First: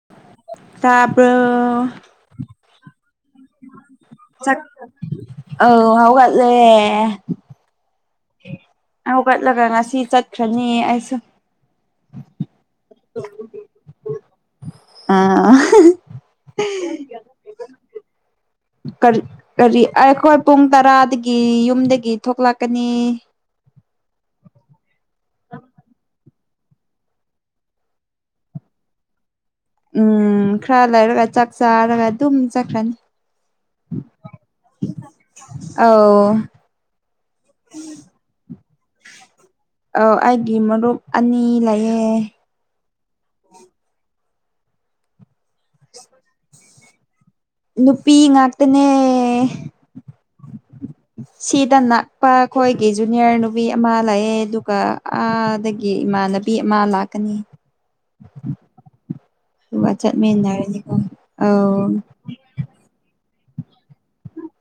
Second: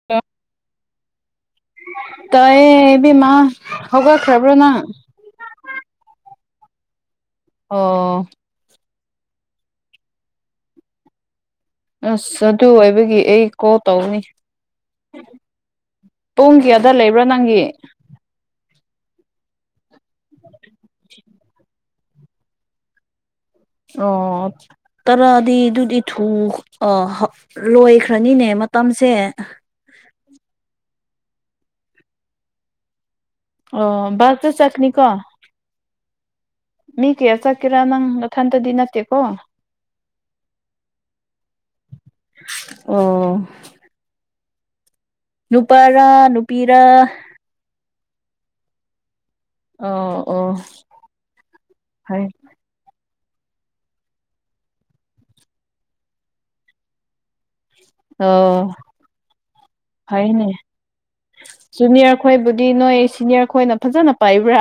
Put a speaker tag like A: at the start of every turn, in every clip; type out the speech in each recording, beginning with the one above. A: [inaudible]
B: ꯇꯥꯕ꯭ꯔꯣ
A: ꯇꯥꯏꯌꯦ ꯏꯕꯦꯝꯃ ꯍꯧꯒꯠꯈ꯭ꯔꯕꯔꯣ
B: ꯆꯥꯛ
A: ꯅꯪ
B: ꯑꯧ ꯍꯧꯒꯠꯂꯦ
A: ꯑꯣ
B: ꯍꯧꯒꯠꯂꯒ ꯉꯁꯤ ꯆꯠꯈ꯭ꯔꯅꯤ ꯑꯩꯁꯨ
A: ꯑꯁ ꯑꯗꯨ ꯑꯣꯏꯕꯒꯤ ꯑꯩ ꯀꯣꯜ ꯇꯧꯕꯅꯤ
B: ꯑꯥ
A: ꯄꯨꯡ ꯀꯌꯥꯗ ꯂꯩꯕ꯭ꯔꯥ ꯅꯪꯒꯤ
B: ꯀꯔꯤ ꯀꯔꯤ ꯑꯩꯈꯣꯏ ꯄꯨꯡ ꯇꯔꯥꯗꯒꯤ ꯌꯨꯝꯗꯒꯤ ꯊꯣꯛꯂꯛꯀꯅꯤ
A: ꯑꯣ ꯇꯔꯥꯗꯤ ꯑꯗꯨꯗꯤ ꯊꯨ ꯑꯣ ꯂꯣꯏꯈ꯭ꯔꯅꯤꯅꯦ ꯃꯇꯝꯁꯦ
B: ꯎꯝ ꯈꯔ ꯂꯩꯔꯒ ꯆꯥꯛ ꯆꯥꯔꯒ ꯑꯗꯨꯝ ꯆꯠꯈ꯭ꯔꯅꯤ
A: ꯑꯣ ꯕꯥꯁꯇ ꯆꯠꯅꯤ ꯀꯣ
B: ꯑꯧ
A: ꯃꯤ ꯀꯌꯥ ꯆꯠꯀꯦꯔ ꯅꯪ ꯅꯊꯟꯇꯗꯤ ꯅꯠꯇꯦ ꯀꯣ
B: ꯑꯧ ꯑꯩꯒꯤ ꯃꯔꯨꯞ ꯑꯅꯤ ꯂꯩꯌꯦ
A: ꯑꯣ ꯅꯨꯄꯥꯔ ꯅꯨꯄꯤꯔ
B: ꯅꯨꯄꯤ ꯉꯥꯛꯇꯅꯦ
A: ꯑꯣ ꯑꯣ
B: ꯁꯤꯗꯅ
A: ꯐꯩ
B: ꯄꯥꯛ ꯑꯩꯈꯣꯏꯒꯤ ꯖꯨꯅꯤꯌꯔ ꯅꯨꯕꯤ ꯑꯃ ꯂꯩꯌꯦ ꯑꯗꯨꯒ ꯑꯥꯗꯒꯤ ꯏꯃꯥꯟꯅꯕꯤ ꯑꯃ ꯂꯥꯛꯀꯅꯤ
A: ꯑꯣ
B: ꯑꯗꯨꯒ
A: ꯐꯩꯅꯦ
B: ꯆꯠꯃꯤꯟꯅꯔꯅꯤꯀꯣ ꯑꯧ
A: ꯖꯨꯅꯤꯌꯔ ꯍꯥꯏꯕꯗꯤ ꯅꯣꯏ ꯁꯤꯅꯤꯌꯔ ꯈꯣꯏꯅ ꯐꯥꯖꯅ ꯄꯥꯏꯕ꯭ꯔꯥ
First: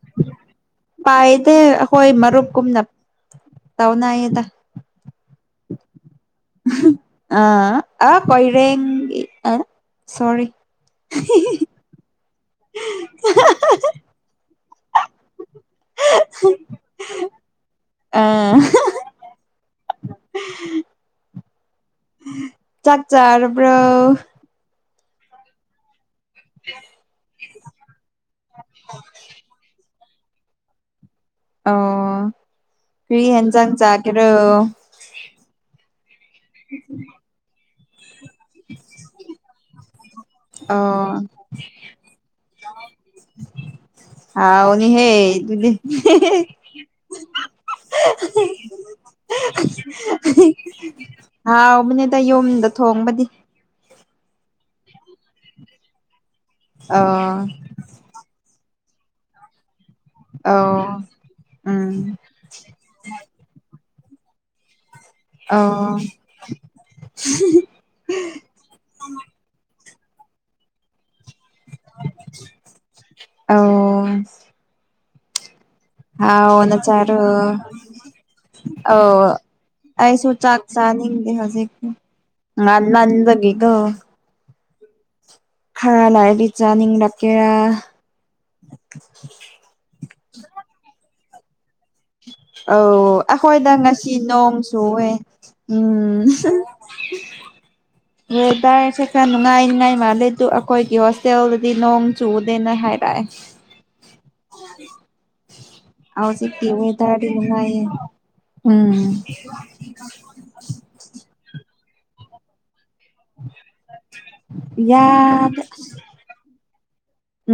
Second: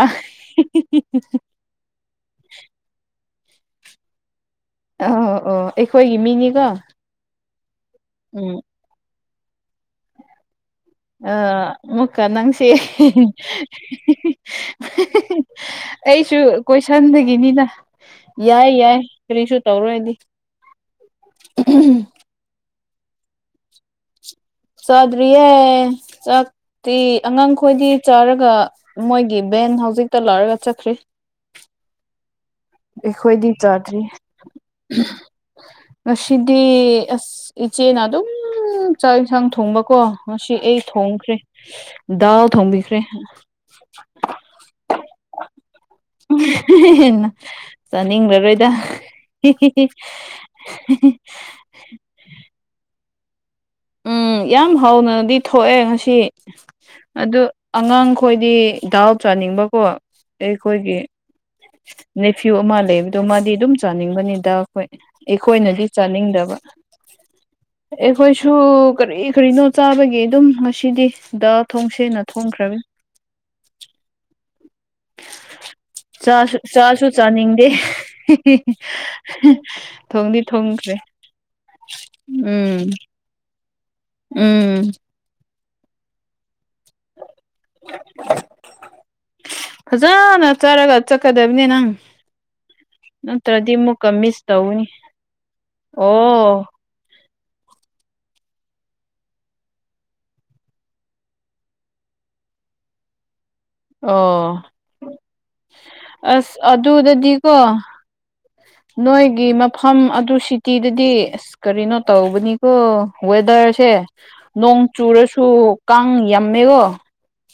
B: ꯍꯣꯏ ꯃꯔꯨꯞꯀꯨꯝꯅ ꯇꯧꯅꯩꯌꯦꯗ
A: ꯑꯣ ꯑꯣ ꯑꯩꯈꯣꯏꯒꯤ ꯃꯤꯅꯤꯀꯣ
B: ꯑꯥ ꯑꯥ
A: ꯎꯝ
B: ꯀꯣꯏꯔꯦꯡꯒꯤ ꯑꯥ ꯁꯣꯔꯤ
A: ꯑꯥ ꯃꯨꯀꯥ ꯅꯪꯁꯦ [inaudible] ꯑꯩꯁꯨ ꯀꯣꯏꯁꯟꯗꯒꯤꯅꯤꯅ
B: ꯑ
A: ꯌꯥꯏ ꯌꯥꯏ ꯀꯔꯤꯁꯨ ꯇꯧꯔꯣꯏꯗꯤ [unintelligible]
B: ꯆꯥꯛ ꯆꯥꯔꯕ꯭ꯔꯣ
A: ꯆꯗ꯭ꯔꯤꯌꯦ ꯆꯛꯇꯤ ꯑꯉꯥꯡꯈꯣꯏꯗꯤ ꯆꯥꯔꯒ ꯃꯣꯏꯒꯤ ꯚꯦꯟ ꯍꯧꯖꯤꯛꯇ ꯂꯥꯛꯔꯒ ꯆꯠꯈ꯭ꯔꯤ
B: ꯑꯣ ꯀ꯭ꯔꯤ
A: ꯑꯩꯈꯣꯏꯗꯤ
B: ꯍꯦꯟꯖꯥꯡ
A: ꯆꯥꯗ꯭ꯔꯤ
B: ꯆꯥꯒꯦꯔꯣ
A: ꯉꯁꯤꯗꯤ ꯑꯁ ꯏꯆꯦꯅ ꯑꯗꯨꯝ ꯎꯝ ꯆꯥꯛ ꯏꯟꯁꯥꯡ ꯊꯣꯡꯕꯀꯣ ꯉꯁꯤ ꯑꯩ
B: ꯑꯣ
A: ꯊꯣꯡꯈ꯭ꯔꯦ ꯗꯥꯎ ꯊꯣꯡꯕꯤꯈ꯭ꯔꯦ [inaudible]
B: ꯍꯥꯎꯅꯤꯍꯦ ꯑꯗꯨꯗꯤ
A: ꯆꯥꯅꯤꯡꯂꯔꯣꯏꯗ
B: ꯍꯥꯎꯕꯅꯦꯗ ꯌꯨꯝꯗ ꯊꯣꯡꯕꯗꯤ
A: ꯎꯝ ꯌꯥꯝ ꯍꯥꯎꯅꯗꯤ ꯊꯣꯛꯑꯦ ꯉꯁꯤ
B: ꯑꯣ
A: ꯑꯗꯨ ꯑꯉꯥꯡꯈꯣꯏꯗꯤ ꯗꯥꯎ ꯆꯥꯅꯤꯡꯕꯀꯣ
B: ꯑꯣ
A: ꯑꯩꯈꯣꯏꯒꯤ
B: ꯎꯝ
A: ꯐ꯭ꯌꯨ ꯑꯃ ꯂꯩꯕꯗꯣ ꯃꯥꯗꯤ ꯑꯗꯨꯝ ꯆꯥꯅꯤꯡꯕꯅꯤꯗ ꯑꯩꯈꯣꯏ
B: ꯑꯣ
A: ꯑꯩꯈꯣꯏꯅꯗꯤ ꯆꯥꯅꯤꯡꯗꯕ ꯑꯩꯈꯣꯏꯁꯨ ꯗꯨ ꯀꯔꯤ ꯀꯔꯤꯅꯣ ꯆꯥꯕꯒꯤ ꯑꯗꯨꯝ ꯉꯁꯤꯗꯤ ꯗ ꯊꯣꯡꯁꯦꯅ ꯊꯣꯡꯈ꯭ꯔꯝꯅꯦ
B: ꯑꯧ
A: ꯆꯥꯁꯨ ꯆꯥꯁꯨ
B: ꯍꯥꯎꯅꯆꯥꯔꫭ
A: ꯆꯥꯅꯤꯡꯗꯦ
B: ꯑꯧ ꯑꯩꯁꯨꯨ
A: ꯊꯣꯡꯗꯤ
B: ꯆꯥꯛ
A: ꯊꯣꯡꯈ꯭ꯔꯦ
B: ꯆꯥꯅꯤꯡꯗꯦ ꯍꯧꯖꯤꯛ ꯍꯧꯖꯤꯛ
A: ꯎꯝ
B: ꯉꯟꯃꯟꯕꯒꯤꯗꫭ
A: ꯎꯝ
B: ꯈꯔ ꯂꯩꯔꯗꯤ ꯆꯥꯅꯤꯡ ꯂꯛꯀꯦꯔ
A: ꯐꯖꯅ ꯆꯥꯔꯒ ꯆꯠꯀꯗꯝꯅꯦ ꯅꯪ
B: ꯑꯧ
A: ꯅꯠꯇ꯭ꯔꯗꯤ
B: ꯑꯩꯈꯣꯏꯗ
A: ꯑꯃꯨꯛꯀ
B: ꯉꯁꯤ
A: ꯃꯤꯁ
B: ꯅꯣꯡ
A: ꯇꯧꯒꯅꯤ
B: ꯆꯨꯋꯦ ꯎꯝ
A: [inaudible]
B: ꯋꯦꯗꯔꯁꯦ ꯈꯔ ꯅꯨꯡꯉꯥꯏꯅꯤꯉꯥꯏ ꯃꯥꯜꯂꯦ ꯑꯗꯨ ꯑꯩꯈꯣꯏꯒꯤ ꯍꯣꯁꯇꯦꯜꯗꯗꯤ ꯅꯣꯡ ꯆꯨꯗꯦꯅ ꯍꯥꯏꯔꯛꯑꯦ
A: ꯑꯣ ꯑꯁ
B: ꯍꯧꯖꯤꯛꯀꯤ ꯋꯦꯗꯔꯗꯤ
A: ꯑꯗꯨꯗꯗꯤꯀꯣ
B: ꯅꯨꯡꯉꯥꯏꯌꯦ ꯎꯝ
A: ꯅꯣꯏꯒꯤ ꯃꯐꯝ ꯑꯗꯨ ꯁꯤꯇꯤꯗꯗꯤ ꯑꯁ ꯀꯔꯤꯅꯣ ꯇꯧꯕꯅꯤꯀꯣ ꯋꯦꯗꯔꯁꯦ ꯅꯣꯡ ꯆꯨꯔꯁꯨ
B: ꯌꯥꯗ
A: ꯀꯥꯡ ꯌꯥꯝꯃꯦꯀꯣ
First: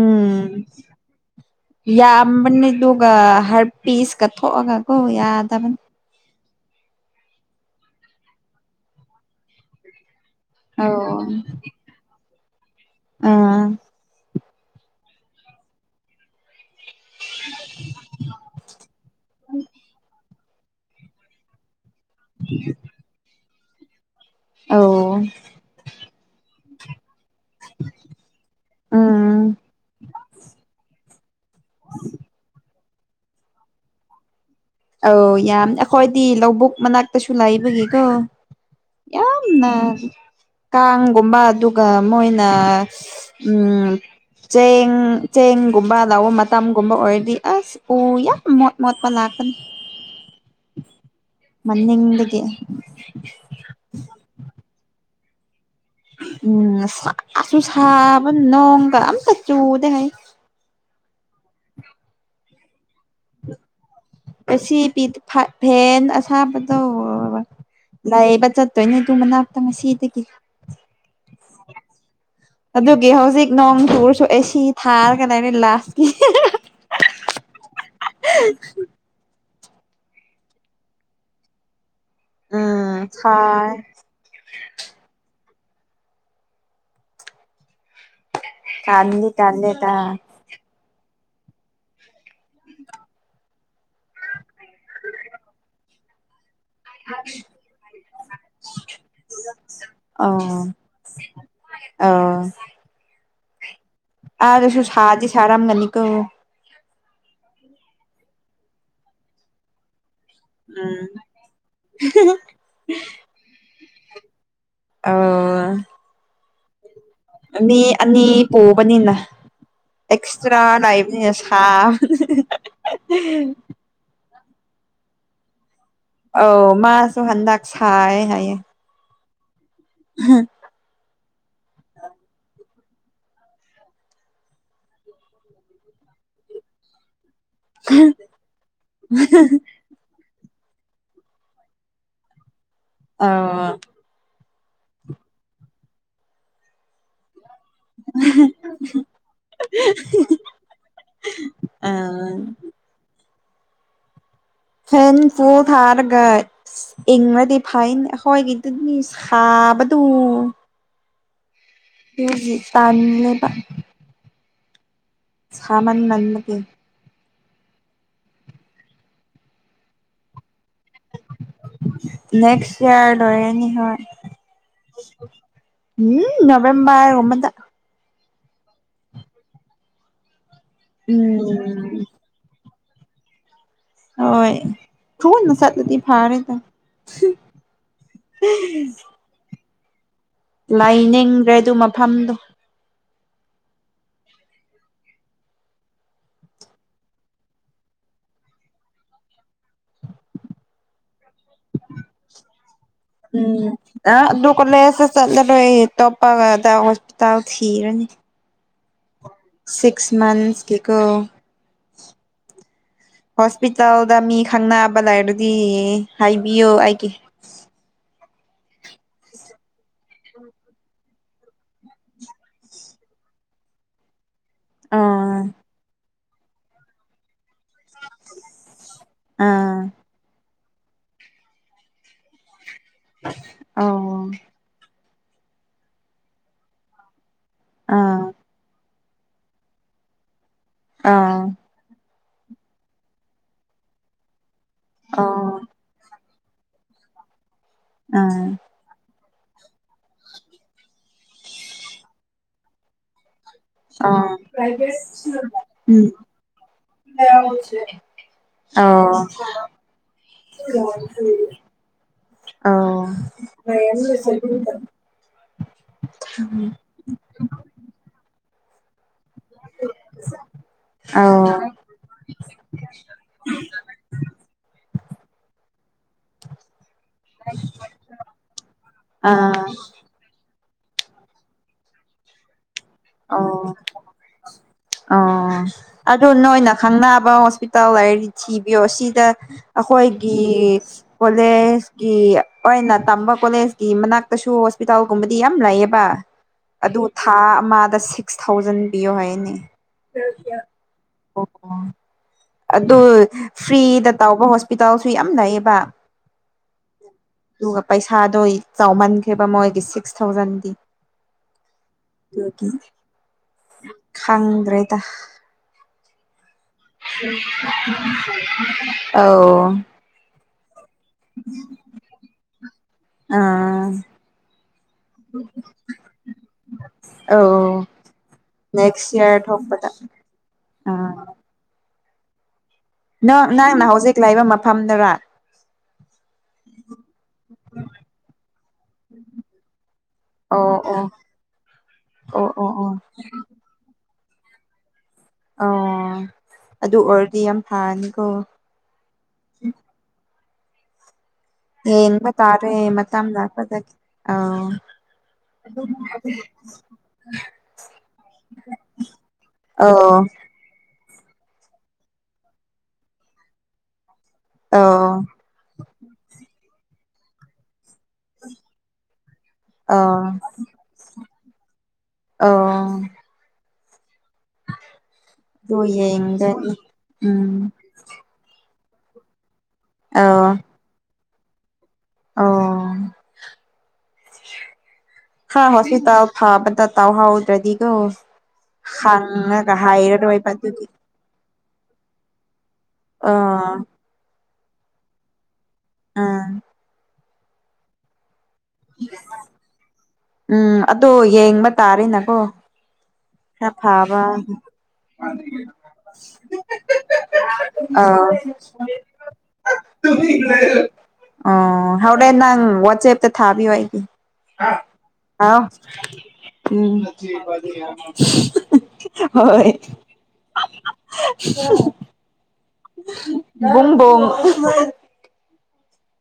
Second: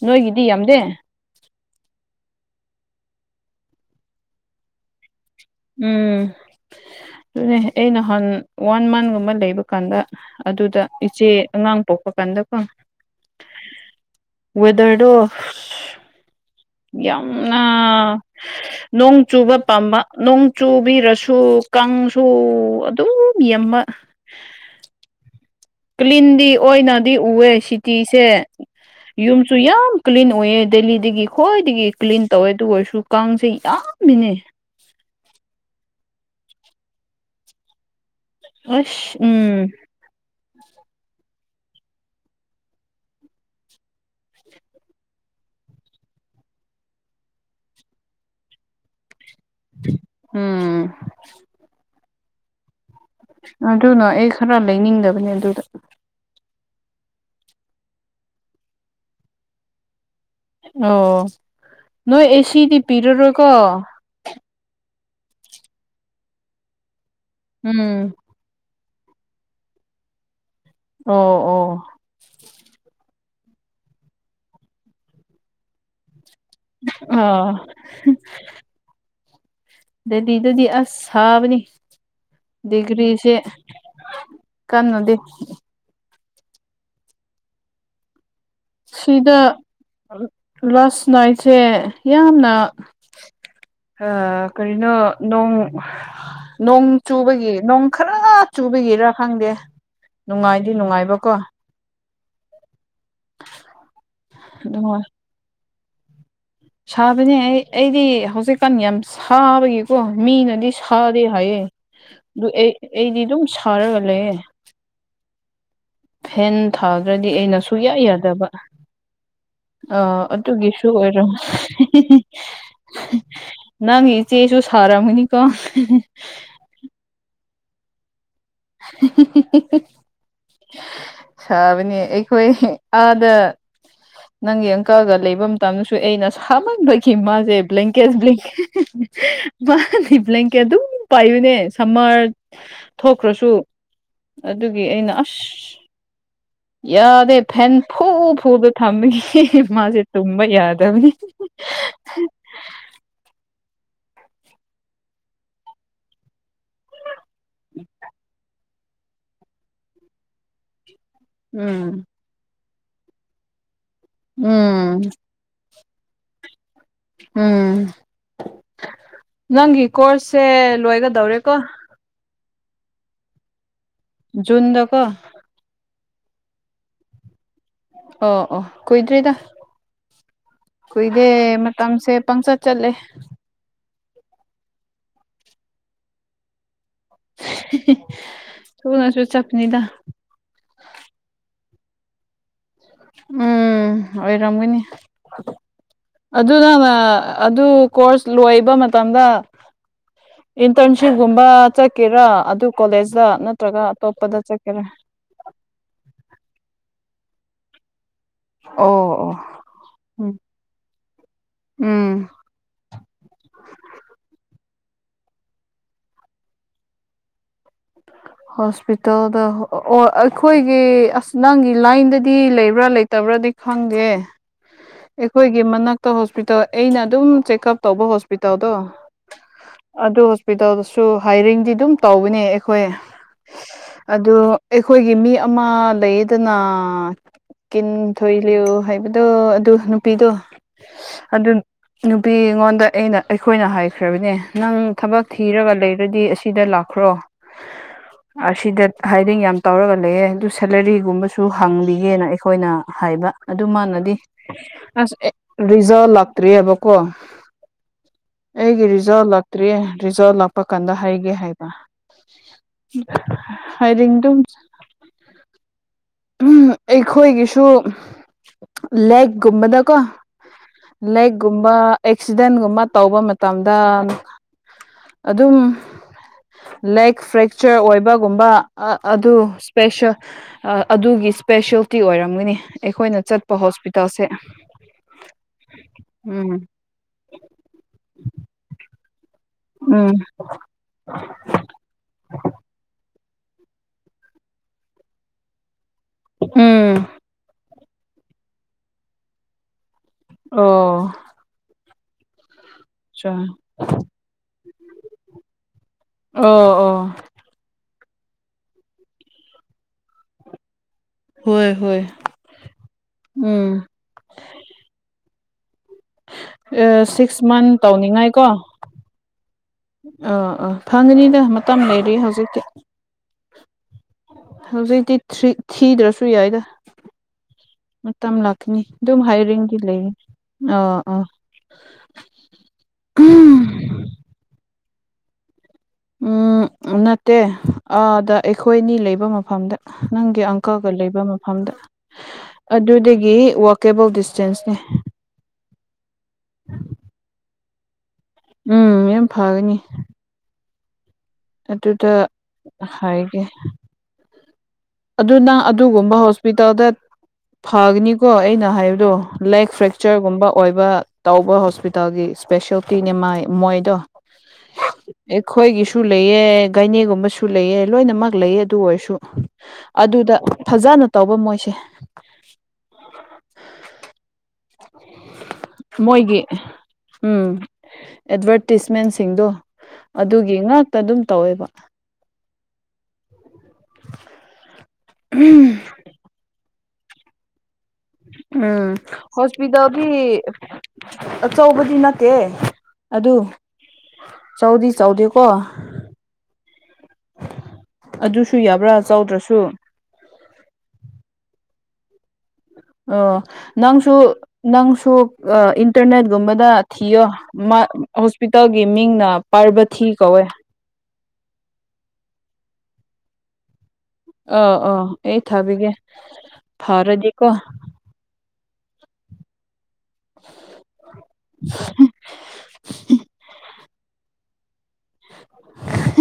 A: ꯅꯣꯏꯒꯤꯗꯤ ꯌꯥꯝꯗꯦ
B: ꯌꯥꯝꯕꯅꯦ ꯑꯗꯨꯒ ꯍꯥꯔ ꯄꯤꯁꯀ ꯊꫭꯛꯑꯒ ꯀꯣ ꯌꯥꯗꯕꯅꯦ
A: ꯎꯝ ꯑꯗꯨꯅꯦ ꯑꯩ ꯅꯍꯥꯟ ꯋꯥꯟ ꯃꯟꯒꯨꯝꯕ ꯂꯩꯕ ꯀꯥꯟꯗ ꯑꯗꯨꯗ
B: ꯑꯧ
A: ꯏꯆꯦ ꯑꯉꯥꯡ ꯄꯣꯛꯄ ꯀꯥꯟꯗ ꯀꫭ
B: ꯑꯥ
A: ꯋꯦꯗꯔꯗꫭ ꯌꯥꯝꯅ ꯅꯣꯡ ꯆꯨꯕ ꯄꯥꯝꯕ ꯅꯣꯡ ꯆꯨꯕꯤꯔꯁꯨ ꯀꯥꯡ ꯁꯨ ꯑꯗꯨꯝ ꯌꯥꯝꯕ
B: ꯑꯧ
A: ꯀ꯭ꯂꯤꯟꯗꯤ ꯑꯣꯏꯅꯗꯤ ꯎꯑꯦ ꯁꯤꯇꯤꯁꯦ
B: ꯎꯝ
A: ꯌꯨꯝꯁꯨ ꯌꯥꯝ ꯀ꯭ꯂꯤꯟ ꯑꯣꯏꯌꯦ ꯗꯦꯂꯤꯗꯒꯤ ꯈ꯭ꯋꯥꯏꯗꯒꯤ ꯀ꯭ꯂꯤꯟ ꯇꯧꯋꯦ ꯑꯗꯨ ꯑꯣꯏꯔꯁꯨ ꯀꯥꯡꯁꯦ ꯌꯥꯝ ꯃꯤꯅꯦ
B: ꯑꯧ ꯌꯥꯝ ꯑꯩꯈꯣꯏꯗꯤ ꯂꯧꯕꯨꯛ ꯃꯅꯥꯛꯇꯁꯨ ꯂꯩꯕꯒꯤꯀꯣ
A: ꯑꯁ ꯎꯝ
B: ꯌꯥꯝꯅ ꯀꯥꯡꯒꯨꯝꯕ ꯑꯗꯨꯒ ꯃꯣꯏꯅ ꯎꯝ ꯆꯦꯡ ꯆꯦꯡꯒꯨꯝꯕ ꯂꯧꯕ ꯃꯇꯝꯒꯨꯝꯕ ꯑꯣꯏꯔꯗꯤ ꯑꯁ ꯑꯣ ꯌꯥꯝ ꯃꫭꯠ ꯃꫭꯠꯄ ꯉꯥꯛꯇꯅꯤ
A: ꯎꯝ
B: ꯅꯤꯡꯗꯒꯤ
A: ꯑꯗꯨꯅ ꯑꯩ ꯈꯔ ꯂꯩꯅꯤꯡꯗꯕꯅꯦ ꯑꯗꯨꯗ
B: ꯎꯝ ꯁꯥꯁꯨ ꯁꯥꯕ ꯅꯣꯡꯒ ꯑꯝꯇ ꯆꯨꯗꯦ ꯍꯥꯏ
A: ꯑꯣ ꯅꯣꯏ ꯑꯦꯁꯤꯗꯤ ꯄꯤꯔꯔꯣꯏꯀꯣ
B: ꯑꯦꯁꯤ ꯄꯤ ꯐꯦꯟ ꯑꯁꯥꯕꯗꯣ
A: ꯎꯝ
B: ꯂꯩꯕ ꯆꯠ ꯇꯣꯏꯅ ꯑꯗꯨ ꯃꯅꯥꯛꯇ ꯉꯁꯤꯗꯒꯤ
A: ꯑꯣ ꯑꯣ
B: ꯑꯗꯨꯒꯤ ꯍꯧꯖꯤꯛ ꯅꯣꯡ ꯆꯨꯔꯁꯨ ꯑꯦ ꯁꯤ ꯊꯥꯔꯒꯅ ꯑꯩꯅ ꯂꯥꯁꯀꯤ
A: ꯑꯥ ꯗꯦꯜꯂꯤꯗꯗꯤ ꯑꯁ ꯁꯥꯕꯅꯤ
B: ꯎꯝ
A: ꯗꯤꯒ꯭ꯔꯤꯁꯦ
B: ꯁꯥꯏ
A: ꯀꯟꯅꯗꯦ
B: ꯇꯟꯗꯤ
A: ꯁꯤꯗ
B: ꯇꯜꯂꯦꯗ
A: ꯂꯥꯁ ꯅꯥꯏꯁꯦ ꯌꯥꯝꯅ ꯑ ꯀꯔꯤꯅꯣ ꯅꯣꯡ ꯅꯣꯡ ꯆꯨꯕꯒꯤ ꯅꯣꯡ ꯈꯔ ꯆꯨꯕꯒꯤꯔ ꯈꯪꯗꯦ ꯅꯨꯡꯉꯥꯏꯗꯤ ꯅꯨꯡꯉꯥꯏꯕꯀꯣ
B: ꯑꯧ ꯑꯥꯗꯁꯨ
A: ꯑꯗꯨꯒ
B: ꯁꯥꯗꯤ ꯁꯔꯝ ꯒꯅꯤ ꯀꯣ
A: ꯁꯥꯕꯅꯦ ꯑꯩ ꯑꯩꯗꯤ ꯍꯧꯖꯤꯛꯀꯥꯟ ꯌꯥꯝ ꯁꯥꯕꯒꯤ ꯀꯣ ꯃꯤꯅꯗꯤ
B: ꯎꯝ
A: ꯁꯥꯗꯦ ꯍꯥꯏꯌꯦ ꯑꯗꯨ ꯑꯩ ꯑꯩꯗꯤ ꯑꯗꯨꯝ ꯁꯥꯔꯒ ꯂꯩꯌꯦ
B: ꯑꯧ
A: ꯐꯦꯟ ꯊꯥꯗ꯭ꯔꯗꯤ ꯑꯩꯅ ꯁꯨꯛꯌꯥ ꯌꯥꯗꯕ
B: ꯑꯅꯤ ꯄꯨꯕꯅꯤꯅ
A: ꯑ
B: ꯑꯦꯛꯁꯇ꯭ꯔꯥ
A: ꯑꯗꯨꯒꯤꯁꯨ ꯑꯣꯏꯔꯣ
B: ꯂꯩꯕꯅꯤꯅ ꯁꯥ
A: ꯅꯪ ꯏꯆꯦꯁꯨ ꯁꯥꯔꯝꯃꯅꯤꯀꯣ
B: ꯑꯧ ꯃꯥꯖꯨꯍꯥꯟꯗꯛ ꯁꯥꯏ ꯍꯥꯏꯌꯦ
A: [inaudible]
B: ꯍꯥꯝ
A: ꯁꯥꯕꯅꯤ ꯑꯩꯈꯣꯏ ꯑꯥꯗ ꯅꯪꯒꯤ ꯑꯪꯀꯜꯒ ꯂꯩꯕ ꯃꯇꯝꯗꯁꯨ ꯑꯩꯅ ꯁꯥꯃꯟꯕꯈꯤ ꯃꯥꯖꯦ ꯕ꯭ꯂꯦꯡꯀꯦꯠ ꯕ꯭ꯂꯦꯡꯀꯦꯠ ꯃꯥꯒꯤ ꯕ꯭ꯂꯦꯡ ꯀꯦ ꯑꯗꯨꯝ ꯄꯥꯏꯕꯅꯦ ꯁꯝꯃꯔ ꯊꯣꯛꯈ꯭ꯔꯁꯨ
B: ꯑꯧ
A: ꯑꯗꯨꯒꯤ ꯑꯩꯅ ꯑꯁ ꯌꯥꯗꯦ ꯐꯦꯟ ꯐꯨ ꯐꯨꯗ ꯊꯝꯒ ꯃꯥꯁꯦ ꯇꯨꯝ ꯃꫭꯏ ꯌꯥꯗꯕꯅꯤ
B: ꯑꯥ ꯐꯦꯟ ꯐꯨꯟ ꯊꯥꯔꯒ ꯏꯪꯉꯗꯤ ꯐꯥꯏꯟ ꯍꯣꯏꯒꯤ ꯑꯗꯨꯅꯤ ꯁꯥꯕꯗꯣ
A: ꯎꯝ
B: ꯗꯨꯒꯤ ꯇꯥꯟꯂꯦꯕ
A: ꯎꯝ
B: ꯁꯥꯃꯟ ꯃꯟꯕꯒꯤ
A: ꯎꯝ ꯅꯪꯒꯤ ꯀꯣꯔꯁꯁꯦ ꯂꯣꯏꯒꯗꯧꯔꯦꯀꯣ
B: ꯅꯦꯛꯁ ꯏꯔ ꯂꯣꯏ ꯑꯅꯤ ꯍꯣꯏ
A: ꯖꯨꯟꯗ ꯀꯣ
B: ꯎꯝ ꯅꯕꯦꯝꯕꯔ ꯑꯣꯕꯗ
A: ꯑꯣ ꯑꯣ ꯀꯨꯏꯗ꯭ꯔꯤꯗ ꯀꯨꯏꯗꯦ
B: ꯎꯝ
A: ꯃꯇꯝꯁꯦ ꯄꯪꯆꯠ ꯆꯠꯂꯦ
B: ꯍꯣꯏ ꯇꯣꯏꯅ ꯆꯠꯂꯗꯤ ꯐꯔꯦ ꯗ
A: ꯊꯨꯅꯁꯨ ꯆꯠꯄꯅꯤꯗ
B: ꯂꯥꯏꯅꯤꯡꯗ꯭ꯔꯦ ꯑꯗꯨ ꯃꯐꯝꯗꯣ
A: ꯎꯝ ꯑꯣꯏꯔꯝꯒꯅꯤ ꯑꯗꯨ ꯅꯪꯅ ꯑꯗꯨ ꯀꯣꯔꯁ ꯂꯣꯏꯕ ꯃꯇꯝꯗ ꯏꯟꯇꯔꯟꯁꯤꯞꯒꯨꯝꯕ ꯆꯠꯀꯦꯔꯥ ꯑꯗꯨ ꯀꯣꯂꯦꯖꯇ
B: ꯎꯝ
A: ꯅꯠꯇ꯭ꯔꯒ
B: ꯑ
A: ꯑꯇꯣꯞꯄꯗ
B: ꯑꯗꯨ
A: ꯆꯠꯀꯦꯔꯥ
B: ꯀꯣꯂꯦꯖꯇ ꯆꯠꯂꯔꯣꯏ ꯇꯣꯞꯄꯒꯗ ꯍꯣꯁꯄꯤꯇꯥꯜ ꯊꯤꯔꯅꯤ
A: ꯑꯣ ꯑꯣ
B: ꯁꯤꯛꯁ
A: ꯎꯝ
B: ꯃꯟꯁ ꯀꯤꯀꯣ
A: ꯎꯝ
B: ꯍꯣꯁꯄꯤꯇꯥꯜꯗ ꯃꯤ ꯈꯪꯅꯕ ꯂꯩꯔꯗꯤ ꯍꯥꯏꯕꯤꯌꯨ ꯑꯩꯒꯤ
A: ꯍꯣꯁꯄꯤꯇꯥꯜꯗ ꯑꯣ ꯑꯩꯈꯣꯏꯒꯤ ꯑꯁ ꯅꯪꯒꯤ ꯂꯥꯏꯟꯗꯗꯤ ꯂꯩꯕ꯭ꯔꯥ ꯂꯩ ꯐꯠꯇꯕ꯭ꯔꯗꯤ ꯈꯪꯗꯦ
B: ꯑꯥ
A: ꯑꯩꯈꯣꯏꯒꯤ ꯃꯅꯥꯛꯇ ꯍꯣꯁꯄꯤꯇꯥꯜ ꯑꯩꯅ ꯑꯗꯨꯝ ꯆꯦꯛ ꯇꯞ ꯇꯧꯕ ꯍꯣꯁꯄꯤꯇꯥꯜꯗꯣ
B: ꯑꯥ
A: ꯑꯗꯨ ꯍꯣꯁꯄꯤꯇꯥꯜꯗꯁꯨ ꯍꯥꯏꯔꯤꯡꯗꯤ ꯑꯗꯨꯝ ꯇꯧꯕꯅꯦ ꯑꯩꯈꯣꯏ
B: ꯑꯧ
A: ꯑꯗꯨ ꯑꯩꯈꯣꯏꯒꯤ ꯃꯤ ꯑꯃ ꯂꯩꯗꯅ ꯀꯤꯟ
B: ꯑꯥ
A: ꯊꯣꯏ ꯂꯩꯎ ꯍꯥꯏꯕꯗꯣ ꯑꯗꯨ ꯅꯨꯄꯤꯗꯣ
B: ꯑꯥ
A: ꯑꯗꯨ ꯅꯨꯄꯤ ꯑꯩꯉꯣꯟꯗ ꯑꯩꯅ ꯑꯩꯈꯣꯏꯅ ꯍꯥꯏꯈ꯭ꯔꯕꯅꯦ ꯅꯪ ꯊꯕꯛ
B: ꯑꯣ
A: ꯊꯤꯔꯒ ꯂꯩꯔꯗꯤ ꯑꯁꯤꯗ ꯂꯥꯛꯈ꯭ꯔꯣ
B: ꯑꯥ
A: ꯑꯁꯤꯗ ꯍꯥꯏꯗꯤꯡ ꯌꯥꯝ ꯇꯧꯔꯒ ꯂꯩꯌꯦ ꯑꯗꯨ ꯁꯦꯂꯔꯤꯒꯨꯝꯕꯁꯨ ꯍꯪꯕꯤꯒꯦꯅ ꯑꯩꯈꯣꯏꯅ ꯍꯥꯏꯕ ꯑꯗꯨ ꯃꯥꯅꯗꯤ
B: ꯑꯥ
A: ꯑꯁ ꯑꯦ
B: ꯎꯝ
A: ꯔꯤꯖꯥꯜ ꯂꯥꯛꯇ꯭ꯔꯤ ꯍꯥꯏꯕꯀꯣ
B: ꯑꯣ
A: ꯑꯩꯒꯤ
B: ꯑꯣ
A: ꯔꯤꯖꯥꯜ ꯂꯥꯛꯇ꯭ꯔꯤꯌꯦ ꯔꯤꯖꯥꯜ ꯂꯥꯛꯄ ꯀꯥꯟꯗ ꯍꯥꯏꯒꯦ ꯍꯥꯏꯕ
B: ꯑꯧ
A: ꯍꯥꯏꯔꯤꯡ ꯗꯨꯝ ꯎꯝ ꯑꯩꯈꯣꯏꯒꯤꯁꯨ ꯂꯦꯛꯀꯨꯝꯕꯗꯀꯣ ꯂꯦꯛꯀꯨꯝꯕ ꯑꯦꯛꯁꯤꯗꯦꯟꯒꯨꯝꯕ ꯇꯧꯕ ꯃꯇꯝꯗ ꯑꯗꯨꯝ ꯂꯦꯛ ꯐ꯭ꯔꯦꯛꯆꯔ ꯑꯣꯏꯕꯒꯨꯝꯕ ꯑꯗꯨ
B: ꯑꯥ
A: ꯏꯁꯄꯦꯁꯦꯜ ꯑꯗꯨꯒꯤ ꯏꯁꯄꯦꯁꯌꯦꯜꯇꯤ ꯑꯣꯏꯔꯝꯒꯅꯤ ꯑꯩꯈꯣꯏꯅ ꯆꯠꯄ
B: ꯑꯣ
A: ꯍꯣꯁꯄꯤꯇꯥꯜꯁꯦ
B: ꯑꯣ ꯑꯗꯨ
A: ꯎꯝ
B: ꯅꯣꯏꯅ ꯈꯪꯅꯕ ꯍꯣꯁꯄꯤꯇꯥꯜ ꯂꯩꯔꯗꯤ ꯊꯤꯕꯤꯌꯣ ꯁꯤꯗ
A: ꯎꯝ
B: ꯑꯩꯈꯣꯏꯒꯤ ꯀꯣꯂꯦꯖꯀꯤ ꯑꯣꯏꯅ ꯇꯝꯕ ꯀꯣꯂꯦꯖꯀꯤ ꯃꯅꯥꯛꯇꯁꯨ ꯍꯣꯁꯄꯤꯇꯥꯜꯒꯨꯝꯕꯗꯤ ꯌꯥꯝ ꯂꯩꯌꯦꯕ ꯑꯗꯨ
A: ꯎꯝ
B: ꯊꯥ ꯑꯃꯗ ꯁꯤꯛꯁ ꯊꯥꯎꯖꯟ ꯄꯤꯌꯣ ꯍꯥꯏꯅꯦ
A: ꯑꯣ
B: ꯑꯣ ꯑꯗꯨ
A: ꯑꯆꯥ
B: ꯐ꯭ꯔꯤꯗ ꯇꯧꯕ ꯍꯣꯁꯄꯤꯇꯥꯜꯁꯨ ꯌꯥꯝ ꯂꯩꯌꯦꯕ
A: ꯑꯣ ꯑꯣ
B: ꯑꯗꯨꯒ ꯄꯩꯁꯥꯗꯣ ꯆꯥꯎꯃꯟꯈ꯭ꯔꯦꯕ ꯃꯣꯏꯒꯤ ꯁꯤꯛꯁ ꯊꯥꯎꯖꯟꯗꯤ
A: ꯍꯣꯏ ꯍꯣꯏ
B: ꯑꯗꯨꯒꯤ
A: ꯎꯝ
B: ꯈꯪꯗ꯭ꯔꯦꯗ
A: ꯁꯤꯛꯁ ꯃꯟ ꯇꯧꯅꯤꯡꯉꯥꯏꯀꯣ
B: ꯑꯧ
A: ꯑꯥ ꯑꯥ ꯐꯪꯒꯅꯤꯗ ꯃꯇꯝ ꯂꯩꯔꯤ ꯍꯧꯖꯤꯛꯇꯤ
B: ꯑꯥ
A: ꯍꯧꯖꯤꯛꯇꯤ ꯊꯔꯤ ꯊꯤꯗ꯭ꯔꯁꯨ ꯌꯥꯏꯗ
B: ꯑꯧ
A: ꯃꯇꯝ ꯂꯥꯛꯈꯤꯅꯤ
B: ꯅꯦꯛꯁ
A: ꯑꯗꯨꯝ
B: ꯏꯌꯥꯔ
A: ꯍꯥꯏꯔꯤꯡꯒꯤ
B: ꯊꯣꯛꯄꯗ
A: ꯂꯩꯌꯦ ꯑ ꯑꯥ [unintelligible]
B: ꯅꯪ ꯅꯪ ꯅ ꯍꯧꯖꯤꯛ ꯂꯩꯕ ꯃꯥ ꯐꯝꯗꯔ
A: ꯎꯝ ꯅꯠꯇꯦ ꯑꯥꯗ ꯑꯩꯈꯣꯏ ꯑꯅꯤ ꯂꯩꯕ ꯃꯐꯝꯗ ꯅꯪꯒꯤ
B: ꯑꯣ
A: ꯑꯪꯀꯜꯒ
B: ꯑꯣ
A: ꯂꯩꯕ ꯃꯐꯝꯗ
B: ꯑꯣ ꯑꯣ ꯑꯣ
A: ꯑꯗꯨꯗꯒꯤ ꯋꯥꯛ ꯀꯦꯕꯜ ꯗꯤꯁꯇꯦꯟꯁꯅꯦ
B: ꯑꯣ ꯑꯗꯨ ꯑꯣꯏꯔꯗꯤ ꯌꯥꯝ ꯐꯔꯅꯤꯀꯣ
A: ꯎꯝ ꯌꯥꯝ ꯐꯒꯅꯤ ꯑꯗꯨꯗ
B: ꯌꯦꯡꯕꯥ ꯇꯥꯔꯦ ꯃꯥꯇꯝ
A: ꯍꯥꯏꯒꯦ
B: ꯂꯥꯛꯄꯥꯗꯗꯤ
A: ꯑꯗꯨ ꯅꯪ ꯑꯗꯨꯒꯨꯝꯕ ꯍꯣꯁꯄꯤꯇꯥꯜꯗ ꯐꯒꯅꯤꯀꯣ ꯑꯩꯅ ꯍꯥꯏꯕꯗꯣ ꯂꯦꯛ
B: ꯑꯧ
A: ꯐ꯭ꯔꯦꯛꯆꯔꯒꯨꯝꯕ ꯑꯣꯏꯕ ꯇꯧꯕ ꯍꯣꯁꯄꯤꯇꯥꯜꯒꯤ ꯏꯁꯄꯦꯁꯜꯂꯤꯇꯤꯅꯦ ꯃꯥꯏ ꯃꯣꯏꯗꯣ
B: ꯑꯧ
A: ꯑꯩꯈꯣꯏꯒꯤꯁꯨ ꯂꯩꯌꯦ ꯒꯥꯏꯅꯤꯒꯨꯝꯕꯁꯨ ꯂꯩꯌꯦ ꯂꯣꯏꯅꯃꯛ ꯂꯩꯌꯦ ꯑꯗꯨ ꯑꯣꯏꯔꯁꯨ
B: ꯑꯧ
A: ꯑꯗꯨꯗ ꯐꯖꯅ ꯇꯧꯕ ꯃꯣꯏꯁꯦ
B: ꯑ ꯑꯗꯨ
A: ꯃꯣꯏꯒꯤ
B: ꯌꯦꯡꯒꯅꯤ
A: ꯎꯝ ꯑꯦꯠꯚꯔꯇꯤꯁꯃꯦꯟꯁꯤꯡꯗꯣ ꯑꯗꯨꯒꯤ ꯉꯥꯛꯇ ꯑꯗꯨꯝ ꯇꯧꯌꯦꯕ
B: ꯑꯣ ꯍ
A: ꯎꯝ
B: ꯍꯣꯁꯄꯤꯇꯥꯜ ꯐꯕꯗ ꯇꯧꯍꯧꯗ꯭ꯔꯗꯤꯀꯣ ꯍꯪꯉꯒ
A: ꯍꯣꯁꯄꯤꯇꯥꯜꯗꯤ
B: ꯍꯥꯏꯔꯔꯣꯏꯕ ꯑꯗꯨꯗꯤ
A: ꯑꯆꯧꯕꯗꯤ ꯅꯠꯇꯦ ꯑꯗꯨ
B: ꯑꯥ
A: ꯆꯥꯎꯗꯤ ꯆꯥꯎꯗꯦꯀꯣ
B: ꯑꯥ
A: ꯑꯗꯨꯁꯨ ꯌꯥꯕ꯭ꯔꯥ ꯆꯥꯎꯗ꯭ꯔꯁꯨ
B: ꯎꯝ ꯑꯗꯣ ꯌꯦꯡꯕ ꯇꯥꯔꯦꯅꯀꯣ
A: ꯑꯣ
B: ꯈꯔ ꯐꯥꯕ
A: ꯅꯪꯁꯨ- ꯅꯪꯁꯨ ꯏꯟꯇꯔꯅꯦꯠꯒꯨꯝꯕꯗ ꯊꯤꯌꯣ
B: ꯑꯥ
A: ꯍꯣꯁꯄꯤꯇꯥꯜꯒꯤ ꯃꯤꯡꯅ ꯄꯥꯔꯕꯊꯤ ꯀꯧꯋꯦ
B: ꯑꯣ ꯍꯣꯔꯦꯟ ꯅꯪ ꯋꯥꯆꯦꯞꯇ ꯊꯥꯕꯤꯌꯣ ꯑꯩꯒꯤ
A: ꯑꯥ ꯑꯥ ꯑꯩ
B: ꯍꯥꯎ
A: ꯊꯥꯕꯤꯒꯦ
B: ꯎꯝ
A: ꯐꯔꯗꯤꯀꯣ
B: [inaudible] ꯍꯣꯏ ꯕꯨꯡ ꯕꯨꯡ
A: [unintelligible]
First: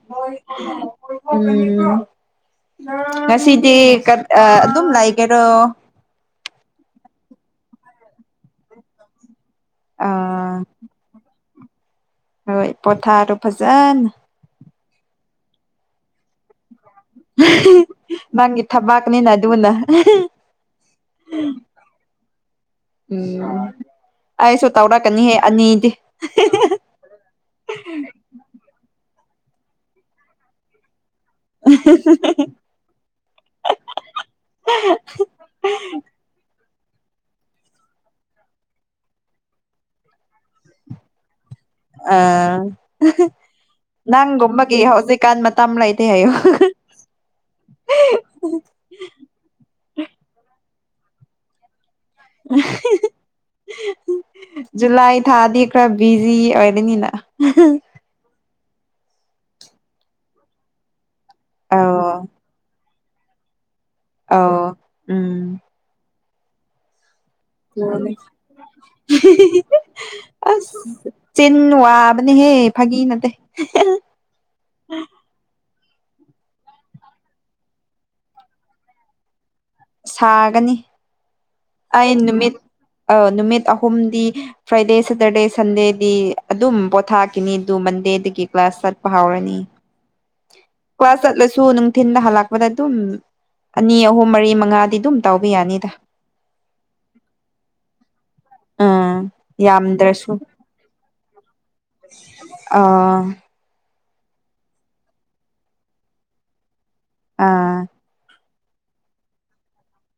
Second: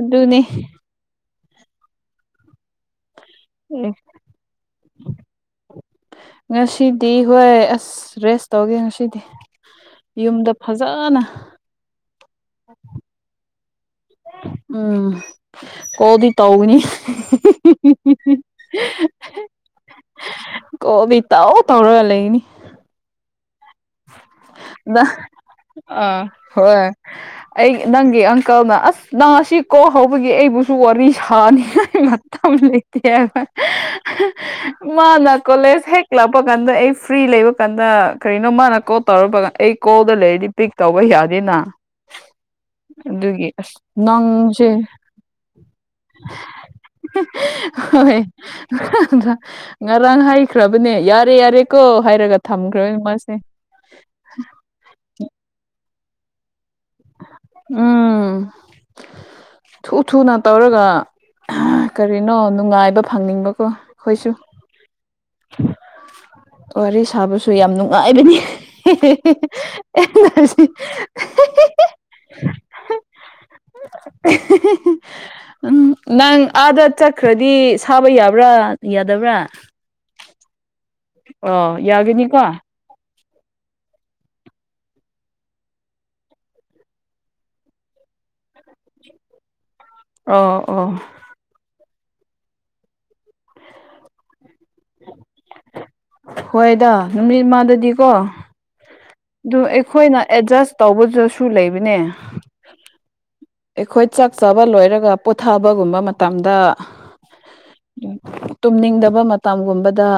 A: ꯑꯗꯨꯅꯤ
B: ꯎꯝ ꯉꯁꯤꯗꯤ ꯑꯗꯨꯝ ꯂꯩꯒꯦꯔꯣ
A: ꯉꯁꯤꯗꯤ ꯍꯣꯏ ꯑꯁ ꯔꯦꯁ ꯇꯧꯒꯦ ꯉꯁꯤꯗꯤ
B: ꯑ
A: ꯌꯨꯝꯗ ꯐꯖꯅ
B: ꯍꯣꯏ ꯄꯊꯥꯔꯣ ꯐꯖꯅ
A: ꯎꯝ ꯀꯣꯜꯗꯤ ꯇꯧꯒꯅꯤ
B: ꯅꯪꯒꯤ ꯊꯕꯥꯛꯅꯤꯅ ꯑꯗꯨꯅ
A: ꯀꯣꯜꯗꯤ ꯇꯧ ꯇꯧꯔꯒ ꯂꯩꯒꯅꯤ
B: ꯎꯝ ꯑꯩꯁꯨ
A: ꯅꯪ
B: ꯇꯧꯔꯛꯀꯅꯤꯍꯦ ꯑꯅꯤꯗꯤ
A: ꯑ ꯍꯣꯏ ꯑꯩ ꯅꯪꯒꯤ ꯑꯪꯀꯜꯅ ꯑꯁ ꯅꯪ ꯉꯁꯤ ꯀꯣꯜ ꯍꯧꯕꯒꯤ ꯑꯩꯕꯨꯁꯨ ꯋꯥꯔꯤ ꯁꯥꯅꯤꯉꯥꯏ ꯃꯇꯝ ꯂꯩ ꯇꯦ ꯃꯥꯅ ꯀꯣꯂꯦꯖ ꯍꯦꯛ ꯂꯥꯛꯄ ꯀꯥꯟꯗ ꯑꯩ ꯐ꯭ꯔꯤ ꯂꯩꯕ ꯀꯥꯟꯗ ꯀꯔꯤꯅꯣ ꯃꯥꯅ ꯀꯣꯜ ꯇꯧꯔꯄꯒ ꯑꯩ ꯀꯣꯜꯗ ꯂꯩꯔꯗꯤ ꯄꯤꯛ ꯇꯧꯕ ꯌꯥꯗꯦꯅ
B: ꯑ
A: ꯑꯗꯨꯒꯤ ꯑꯁ ꯅꯪꯁꯦ
B: ꯅꯪꯒꯨꯝꯕꯒꯤ ꯍꯧꯖꯤꯛꯀꯥꯟ ꯃꯇꯝ ꯂꯩꯇꯦ ꯍꯥꯏꯌꯣ
A: ꯍꯣꯏ ꯉꯔꯥꯡ ꯍꯥꯏꯈ꯭ꯔꯕꯅꯦ ꯌꯥꯔꯦ ꯌꯥꯔꯦ ꯀꯣ ꯍꯥꯏꯔꯒ ꯊꯝꯈ꯭ꯔꯦ ꯃꯥꯁꯦ
B: ꯖꯨꯂꯥꯏ ꯊꯥꯗꯤ ꯈꯔ ꯕꯤꯖꯤ ꯑꯣꯏ
A: ꯎꯝ ꯊꯨ ꯊꯨꯅ ꯇꯧꯔꯒ ꯑꯥ
B: ꯑꯧ
A: ꯀꯔꯤꯅꯣ ꯅꯨꯡꯉꯥꯏꯕ ꯐꯪꯅꯤꯡꯕꯀꯣ ꯑꯩꯈꯣꯏꯁꯨ
B: ꯑꯧ ꯎꯝ
A: ꯋꯥꯔꯤ ꯁꯥꯕꯁꯨ ꯌꯥꯝ
B: ꯎꯝ
A: ꯅꯨꯡꯉꯥꯏꯕꯅꯤ [unintelligible]
B: ꯍꯦ ꯐꯥꯒꯤ ꯅꯠꯇꯦ
A: ꯎꯝ ꯅꯪ ꯑꯥꯗ ꯆꯠꯈ꯭ꯔꯗꯤ ꯁꯥꯕ ꯌꯥꯕ꯭ꯔꯥ ꯌꯥꯗꯕ꯭ꯔꯥ
B: ꯁꯥꯒꯅꯤ
A: [unintelligible]
B: ꯑꯩ
A: ꯌꯥꯒꯅꯤꯀꯣ
B: ꯅꯨꯃꯤꯠ ꯑ ꯅꯨꯃꯤꯠ ꯑꯍꯨꯝꯗꯤ ꯐ꯭ꯔꯥꯏꯗꯦ ꯁꯦꯇꯔꯗꯦ ꯁꯟꯗꯦꯗꯤ ꯑꯗꯨꯝ ꯄꯣꯊꯥꯈꯤꯅꯤ ꯑꯗꯨ ꯃꯟꯗꯦꯗꯒꯤ ꯀ꯭ꯂꯥꯁ ꯆꯠꯄ ꯍꯧꯔꯅꯤ
A: ꯑꯣ ꯑꯣ
B: ꯀ꯭ꯂꯥꯁ ꯆꯠꯂꯁꯨ ꯅꯨꯡꯊꯤꯟꯗ ꯍꯜꯂꯛꯄꯗ ꯑꯗꯨꯝ ꯑꯅꯤ ꯑꯍꯨꯝ ꯃꯔꯤ ꯃꯉꯥ
A: ꯍꯣꯏꯗ ꯅꯨꯃꯤꯠ ꯃꯥꯗꯗꯤꯀꯣ
B: ꯎꯝ
A: ꯑꯗꯨ ꯑꯩꯈꯣꯏꯅ
B: ꯌꯥꯝꯗ꯭ꯔꯁꯨ
A: ꯑꯦꯗꯖꯁ ꯇꯧꯕꯗꯁꯨ ꯂꯩꯕꯅꯦ
B: ꯑꯣ
A: ꯑꯩꯈꯣꯏ ꯆꯥꯛ ꯆꯥꯕ ꯂꯣꯏꯔꯒ ꯄꯣꯊꯥꯕꯒꯨꯝꯕ ꯃꯇꯝꯗ
B: ꯑꯥ
A: ꯇꯨꯝꯅꯤꯡꯗꯕ ꯃꯇꯝꯒꯨꯝꯕꯗ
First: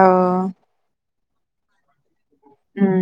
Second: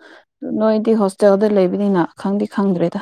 B: ꯑꯧ
A: ꯅꯣꯏꯗꯤ ꯍꯣꯁꯇꯦꯜꯗ ꯂꯩꯕꯅꯤꯅ ꯈꯪꯗꯤ ꯈꯪꯗ꯭ꯔꯦꯗ
B: ꯎꯝ